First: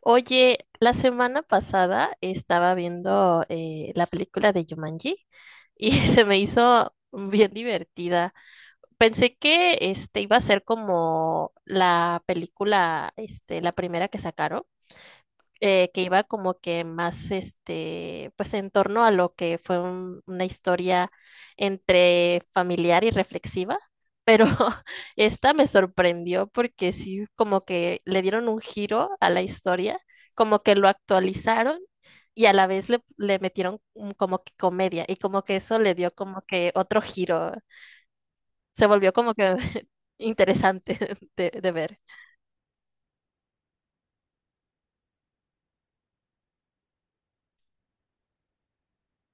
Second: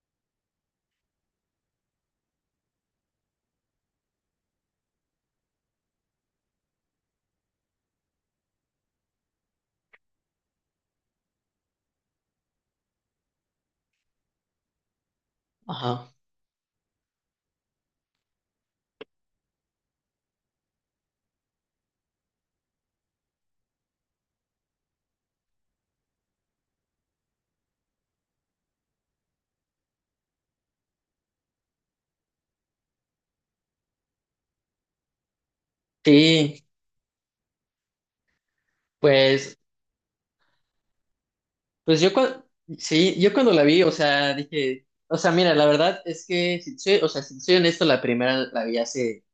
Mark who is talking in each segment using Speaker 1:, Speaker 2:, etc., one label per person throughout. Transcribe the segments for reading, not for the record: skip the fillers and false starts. Speaker 1: Oye, la semana pasada estaba viendo la película de Jumanji y se me hizo bien divertida. Pensé que este iba a ser como la película, este, la primera que sacaron que
Speaker 2: Ajá.
Speaker 1: iba como que más, este, pues en torno a lo que fue una historia entre familiar y reflexiva, pero esta me sorprendió porque sí, como que le dieron un giro a la historia, como que lo actualizaron y a la vez le metieron como que comedia y como que eso le dio como
Speaker 2: Sí,
Speaker 1: que otro giro, se volvió como que
Speaker 2: pues,
Speaker 1: interesante de ver.
Speaker 2: pues yo cuando, sí, yo cuando la vi, o sea, dije, o sea, mira, la verdad es que, si soy honesto, la primera la vi hace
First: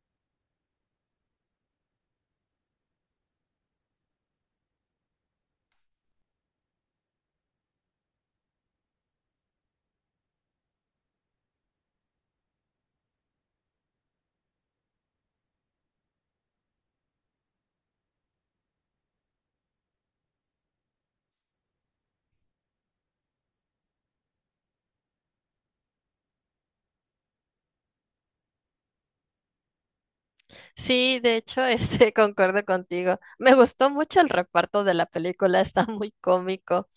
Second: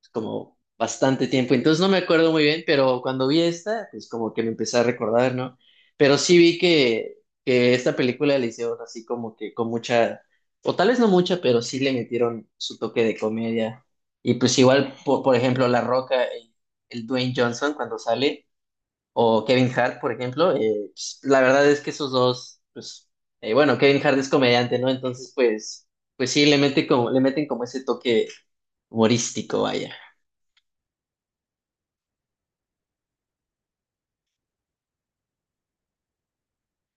Speaker 2: pues, como bastante tiempo, entonces no me acuerdo muy bien, pero cuando vi esta, pues como que me empecé a recordar, ¿no? Pero sí vi que esta película la hicieron así como que con mucha, o tal vez no mucha, pero sí le metieron su toque de comedia. Y pues igual, por ejemplo, La Roca, el Dwayne Johnson cuando sale, o Kevin Hart. Por ejemplo, pues, la verdad es que esos dos, pues, bueno, Kevin Hart es comediante, ¿no? Entonces, pues, pues sí, le mete como, le meten como ese toque humorístico, vaya.
Speaker 1: Sí, de hecho, este, concuerdo contigo. Me gustó mucho el reparto de la película, está muy cómico.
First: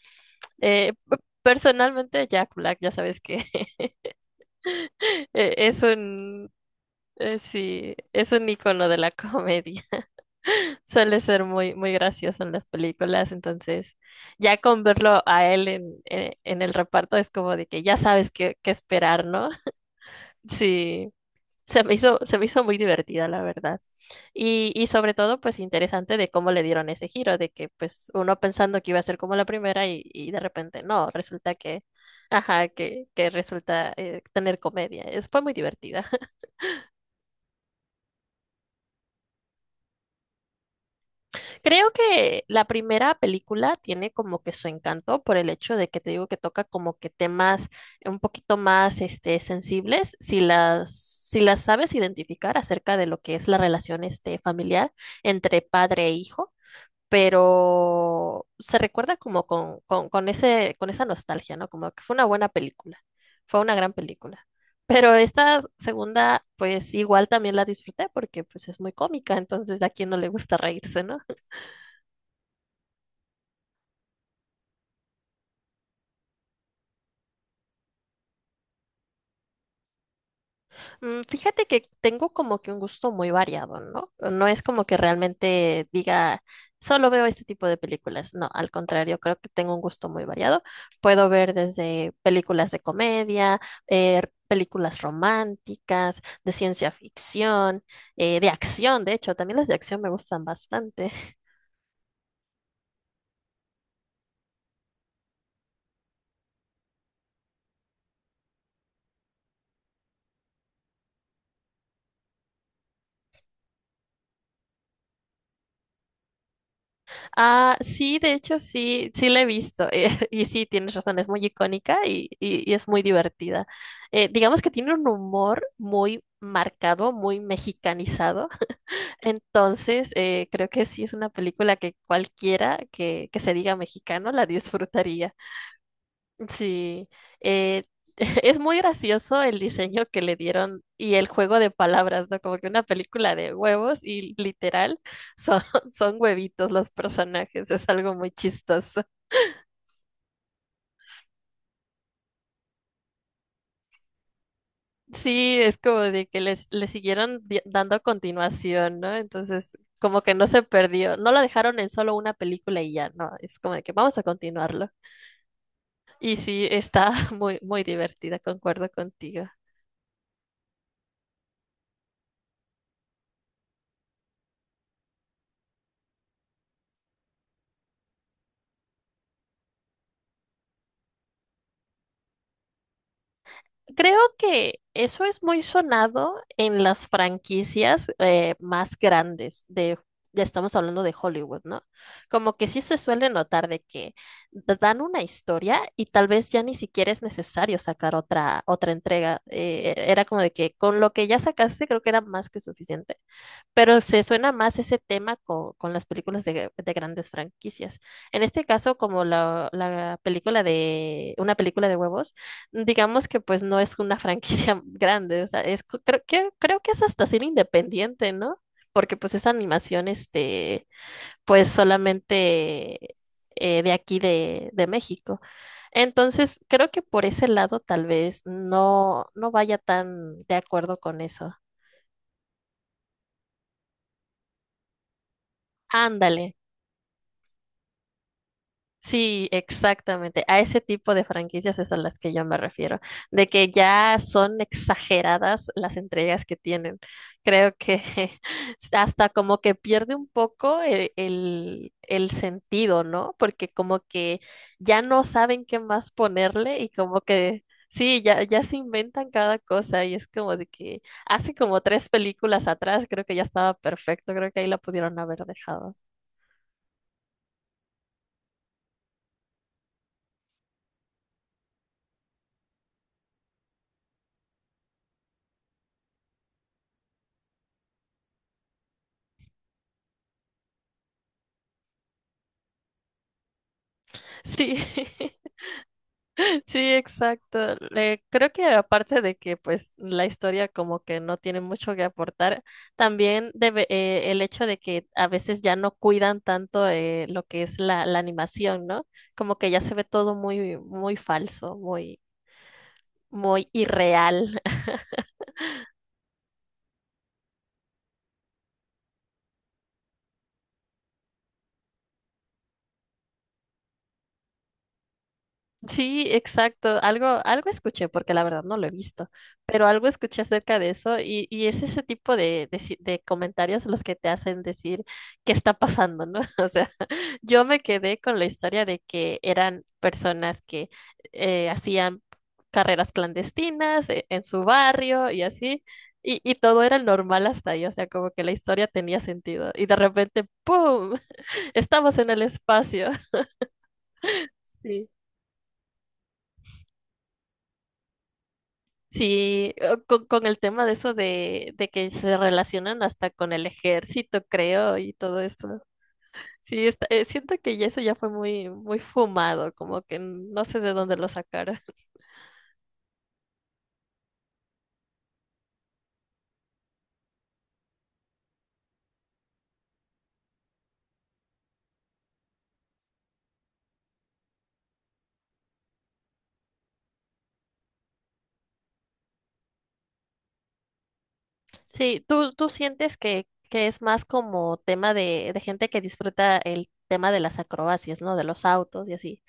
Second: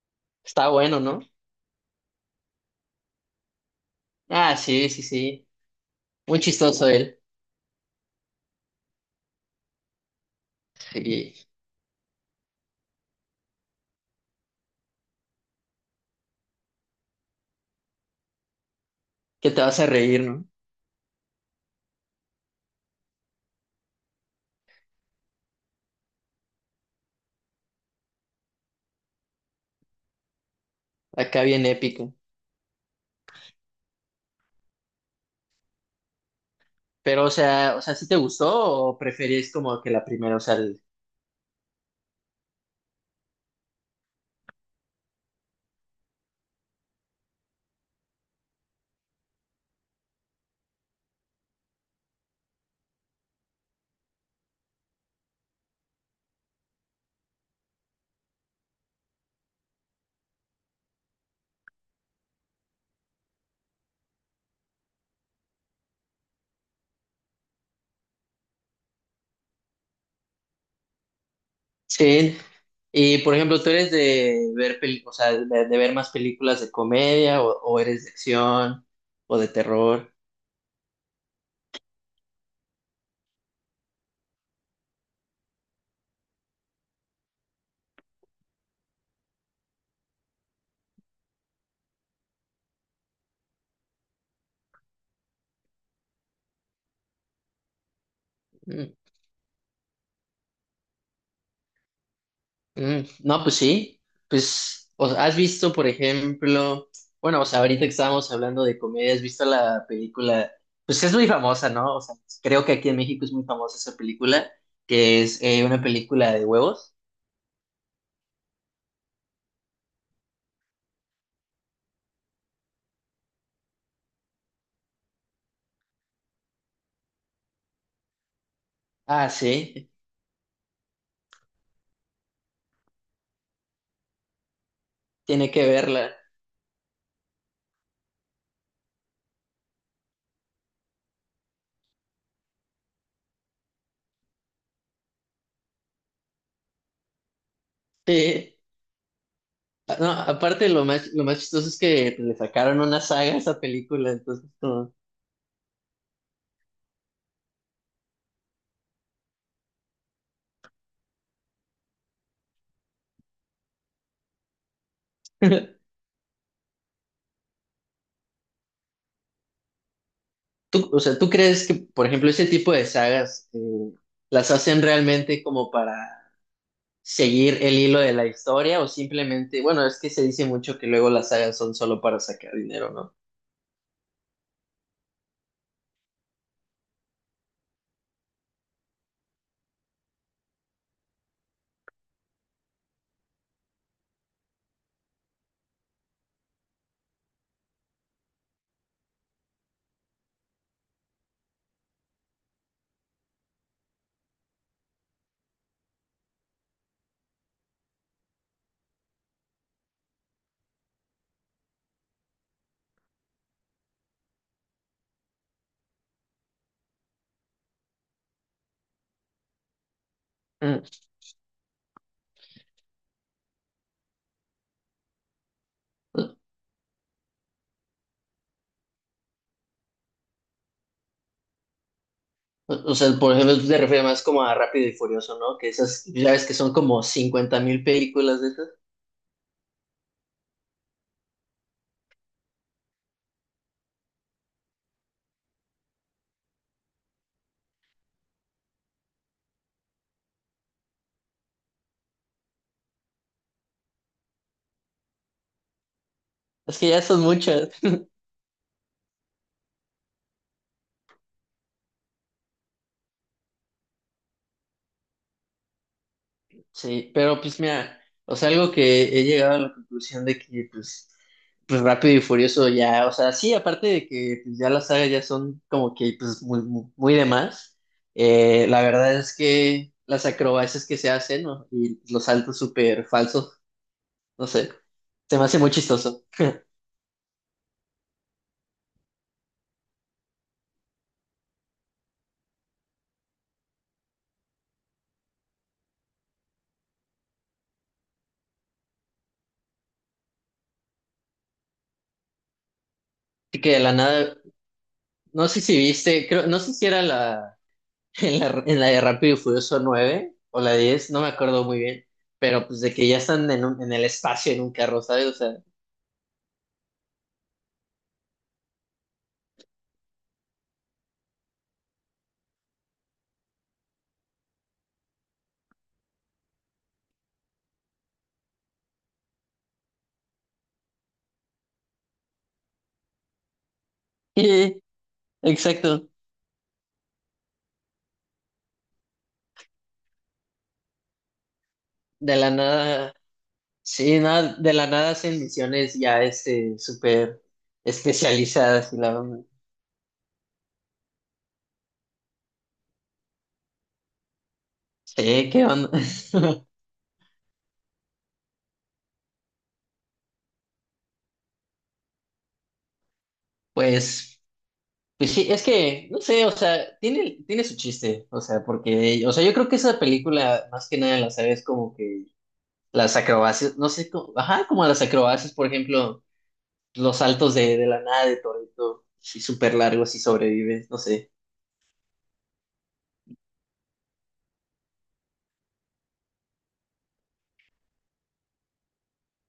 Speaker 2: Está bueno, ¿no?
Speaker 1: Personalmente, Jack Black, ya sabes que
Speaker 2: Ah, sí, sí, sí.
Speaker 1: es
Speaker 2: Muy
Speaker 1: un,
Speaker 2: chistoso él.
Speaker 1: sí, es un icono de la comedia. Suele ser
Speaker 2: Sí.
Speaker 1: muy, muy gracioso en las películas, entonces ya con verlo a él en el reparto es como de que ya sabes qué esperar, ¿no?
Speaker 2: Que te vas a reír, ¿no?
Speaker 1: Sí. Se me hizo muy divertida, la verdad. Y sobre todo, pues interesante de cómo le dieron ese giro, de que pues uno pensando que iba a ser como la primera y de repente no,
Speaker 2: Acá
Speaker 1: resulta
Speaker 2: bien
Speaker 1: que,
Speaker 2: épico.
Speaker 1: ajá, que resulta tener comedia. Fue muy divertida.
Speaker 2: Pero, o sea, ¿sí te gustó o preferís como que la primera, o sea, el...
Speaker 1: Creo que la primera película tiene como que su encanto por el hecho de que te digo que toca como que temas un poquito más este, sensibles, si las sabes identificar acerca de lo que es la relación este, familiar entre padre e hijo, pero se recuerda como con esa nostalgia, ¿no? Como que fue una buena película, fue una gran película. Pero esta segunda, pues igual también la disfruté porque pues es muy cómica, entonces a quien no le gusta reírse, ¿no?
Speaker 2: Sí. Y, por ejemplo, ¿tú eres de ver peli... o sea, de ver más películas de comedia o eres de acción o de terror?
Speaker 1: Fíjate que tengo como que un gusto muy variado, ¿no? No es como que realmente diga, solo veo este tipo de películas. No, al contrario, creo que tengo un gusto muy variado. Puedo ver desde películas de comedia, eh, películas románticas, de ciencia ficción, de
Speaker 2: Mm,
Speaker 1: acción, de hecho, también las de acción me gustan bastante.
Speaker 2: No, pues sí, pues o sea, has visto, por ejemplo, bueno, o sea, ahorita que estábamos hablando de comedia, has visto la película, pues es muy famosa, ¿no? O sea, creo que aquí en México es muy famosa esa película, que es una película de huevos.
Speaker 1: Ah, sí, de hecho sí, sí la he visto. Y sí, tienes razón, es muy icónica y es muy divertida. Digamos que tiene un humor muy marcado, muy mexicanizado.
Speaker 2: Ah, sí,
Speaker 1: Entonces, creo que sí es una película que cualquiera que se diga mexicano la disfrutaría.
Speaker 2: tiene que verla.
Speaker 1: Sí, eh, es muy gracioso el diseño que le dieron y el juego de palabras, ¿no? Como que una película de huevos y literal son, son huevitos los personajes, es algo muy
Speaker 2: Sí.
Speaker 1: chistoso.
Speaker 2: Ah, no, aparte lo más chistoso es que le sacaron una saga a esa película, entonces como...
Speaker 1: Sí, es como de que le siguieron dando continuación, ¿no? Entonces, como que no se perdió, no lo dejaron en solo una película y ya, no, es como de que vamos a continuarlo. Y sí, está muy, muy divertida, concuerdo contigo.
Speaker 2: Tú, o sea, ¿tú crees que, por ejemplo, ese tipo de sagas las hacen realmente como para seguir el hilo de la historia o simplemente, bueno, es que se dice mucho que luego las sagas son solo para sacar dinero, ¿no?
Speaker 1: Creo que eso es muy sonado en las franquicias más grandes ya estamos hablando de Hollywood, ¿no? Como que sí se suele notar de que te dan una historia y tal vez ya ni siquiera es necesario sacar otra entrega. Era como de que con lo que ya sacaste creo que era más que suficiente. Pero se suena más ese tema con, las películas de grandes franquicias. En este caso, como la película una película de huevos, digamos que pues no es una franquicia grande, o sea, es, creo que es hasta ser independiente, ¿no? Porque pues esa animación, este,
Speaker 2: Mm.
Speaker 1: pues solamente de aquí de México. Entonces, creo que por ese lado tal vez no, no vaya tan de acuerdo con eso.
Speaker 2: O sea, por ejemplo, tú te refieres más como a Rápido y Furioso, ¿no? Que esas, ya
Speaker 1: Ándale.
Speaker 2: ves que son como 50.000 películas de esas.
Speaker 1: Sí, exactamente. A ese tipo de franquicias es a las que yo me refiero, de que ya son exageradas las entregas que tienen. Creo que hasta como que pierde un poco el sentido, ¿no? Porque como que ya no saben qué más ponerle
Speaker 2: Es
Speaker 1: y
Speaker 2: que ya
Speaker 1: como
Speaker 2: son
Speaker 1: que
Speaker 2: muchas.
Speaker 1: sí, ya, ya se inventan cada cosa y es como de que hace como tres películas atrás creo que ya estaba perfecto, creo que ahí la pudieron haber dejado.
Speaker 2: Sí, pero pues mira, o sea, algo que he llegado a la conclusión de que pues, pues Rápido y Furioso ya, o sea, sí, aparte de que pues, ya las sagas ya son como que pues muy, muy, muy de más, la verdad es que las acrobacias que se hacen, ¿no? Y los saltos súper falsos, no sé,
Speaker 1: Sí.
Speaker 2: se me hace muy chistoso.
Speaker 1: Sí, exacto. Creo que aparte de que pues la historia como que no tiene mucho que aportar, también debe, el hecho de que a veces ya no cuidan tanto lo que es la animación, ¿no? Como que ya se ve todo muy, muy falso, muy,
Speaker 2: Así
Speaker 1: muy
Speaker 2: que de la nada,
Speaker 1: irreal.
Speaker 2: no sé si viste, creo, no sé si era la en la, en la de Rápido y Furioso 9 o la 10, no me acuerdo muy bien, pero pues de que ya están en, un... en el espacio en un carro, ¿sabes? O sea,
Speaker 1: Sí, exacto. Algo escuché, porque la verdad no lo he visto, pero algo escuché acerca de eso y es ese tipo de, si- de comentarios los que te hacen decir qué está pasando, ¿no? O sea, yo me quedé con la historia de que eran personas que hacían carreras clandestinas en su barrio y así,
Speaker 2: exacto,
Speaker 1: y todo era normal hasta ahí, o sea, como que la historia tenía sentido y de repente, ¡pum! Estamos en
Speaker 2: de
Speaker 1: el
Speaker 2: la
Speaker 1: espacio.
Speaker 2: nada, sí, nada, de la nada hacen misiones ya este, súper especializadas y la onda.
Speaker 1: Sí, o con el tema de eso de que se relacionan hasta con el ejército, creo, y todo
Speaker 2: Sí, ¿qué
Speaker 1: eso.
Speaker 2: onda?
Speaker 1: Sí, siento que ya eso ya fue muy, muy fumado, como que no sé de dónde lo sacaron.
Speaker 2: Pues, pues sí, es que, no sé, o sea, tiene su chiste, o sea, porque, o sea, yo creo que esa película, más que nada, la sabes como que las acrobacias, no sé, como, ajá, como las acrobacias, por ejemplo, los saltos de la nada de Toreto, sí, súper largos y sobrevives, no sé.
Speaker 1: Sí, ¿tú sientes que es más como tema de gente que disfruta el tema de las acrobacias, ¿no? De los autos y así.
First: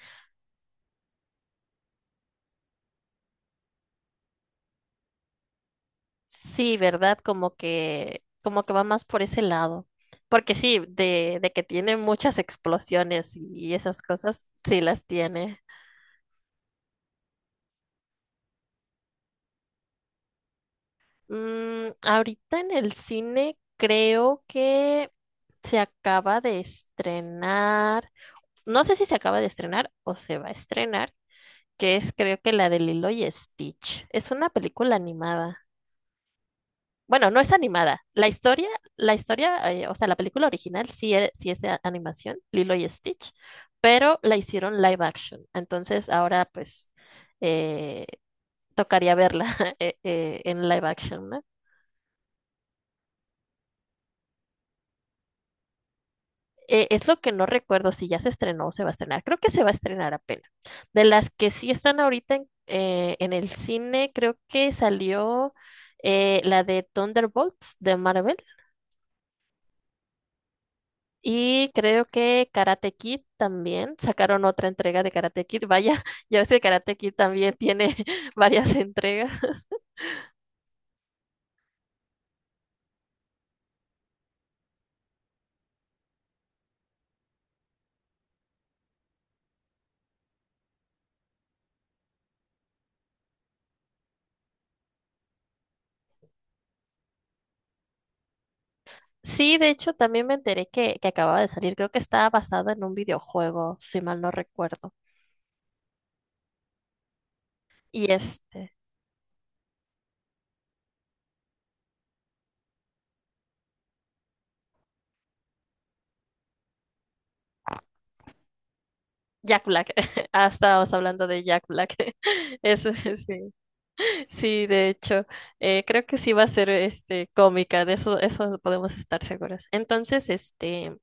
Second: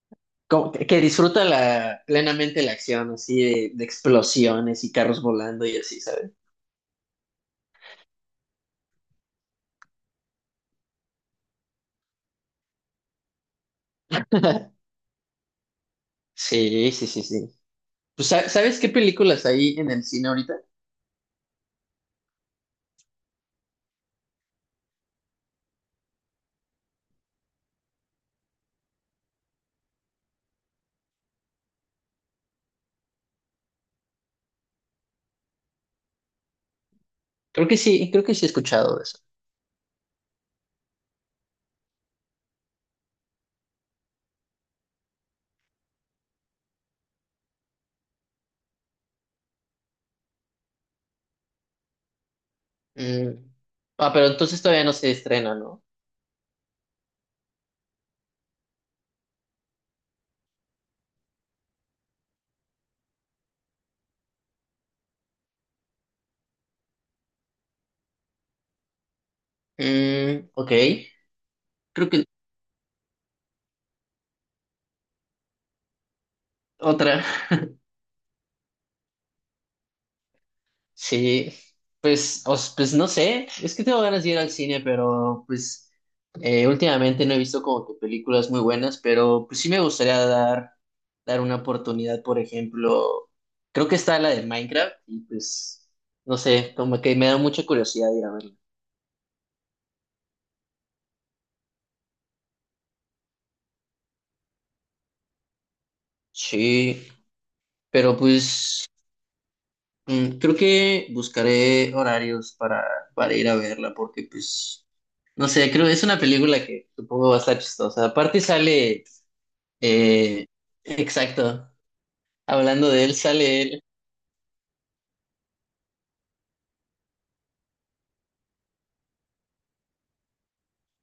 Speaker 2: Como que disfruta la, plenamente la acción, así de explosiones y carros volando y así, ¿sabes?
Speaker 1: Sí, ¿verdad? Como que va más por ese lado. Porque sí, de que tiene muchas explosiones y esas cosas, sí las tiene.
Speaker 2: Sí, sí, sí, sí. Pues, ¿sa... ¿sabes qué películas hay en el cine ahorita?
Speaker 1: Ahorita en el cine creo que se acaba de estrenar, no sé si se acaba de estrenar o se va a estrenar, que es creo que la de Lilo y Stitch. Es una película animada. Bueno, no es animada.
Speaker 2: Creo
Speaker 1: La
Speaker 2: que sí he
Speaker 1: historia,
Speaker 2: escuchado de
Speaker 1: la
Speaker 2: eso.
Speaker 1: historia, eh, o sea, la película original sí, sí es animación, Lilo y Stitch, pero la hicieron live action. Entonces ahora pues eh, tocaría verla en live action, ¿no?
Speaker 2: Mm. Ah, pero entonces todavía no se estrena, ¿no?
Speaker 1: Es lo que no recuerdo si ya se estrenó o se va a estrenar. Creo que se va a estrenar apenas. De las que sí están ahorita en el cine, creo que salió la de Thunderbolts de Marvel
Speaker 2: Mm, ok.
Speaker 1: y creo
Speaker 2: Creo que
Speaker 1: que Karate Kid también. Sacaron otra entrega de Karate Kid. Vaya, ya ves que Karate Kid
Speaker 2: otra.
Speaker 1: también tiene varias entregas.
Speaker 2: Sí, pues, os, pues no sé, es que tengo ganas de ir al cine, pero pues últimamente no he visto como que películas muy buenas, pero pues sí me gustaría dar, dar una oportunidad, por ejemplo, creo que está la de Minecraft y pues no sé, como que me da mucha curiosidad ir a verla.
Speaker 1: Sí, de hecho, también me enteré que acababa de salir. Creo que estaba basado en un videojuego, si mal no recuerdo.
Speaker 2: Sí,
Speaker 1: Y
Speaker 2: pero
Speaker 1: este.
Speaker 2: pues mm, creo que buscaré horarios para ir a verla, porque pues no sé, creo que es una película que supongo va a estar chistosa. Aparte sale...
Speaker 1: Jack Black. Ah,
Speaker 2: Eh,
Speaker 1: estábamos hablando de Jack
Speaker 2: exacto.
Speaker 1: Black.
Speaker 2: Hablando
Speaker 1: Eso,
Speaker 2: de él,
Speaker 1: sí.
Speaker 2: sale él.
Speaker 1: Sí, de hecho, creo que sí va a ser este cómica, de eso, eso podemos estar seguras. Entonces, este,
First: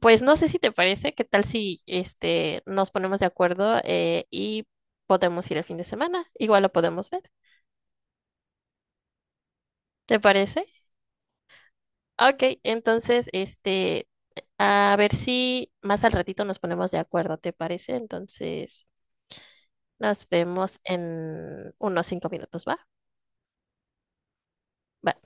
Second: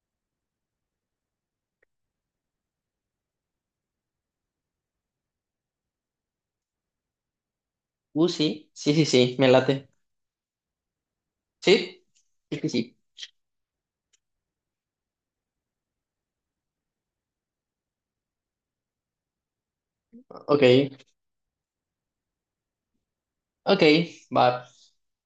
Speaker 1: pues no sé si te parece, qué tal si este nos ponemos de acuerdo y podemos ir el fin de semana. Igual lo podemos ver.
Speaker 2: Sí, sí, sí, sí, me late.
Speaker 1: ¿Te parece?
Speaker 2: Sí,
Speaker 1: Ok,
Speaker 2: sí, sí, sí.
Speaker 1: entonces, este, a ver si más al ratito nos ponemos de acuerdo, ¿te parece? Entonces, nos
Speaker 2: Ok,
Speaker 1: vemos en unos 5 minutos, ¿va?
Speaker 2: ok, va.
Speaker 1: Va.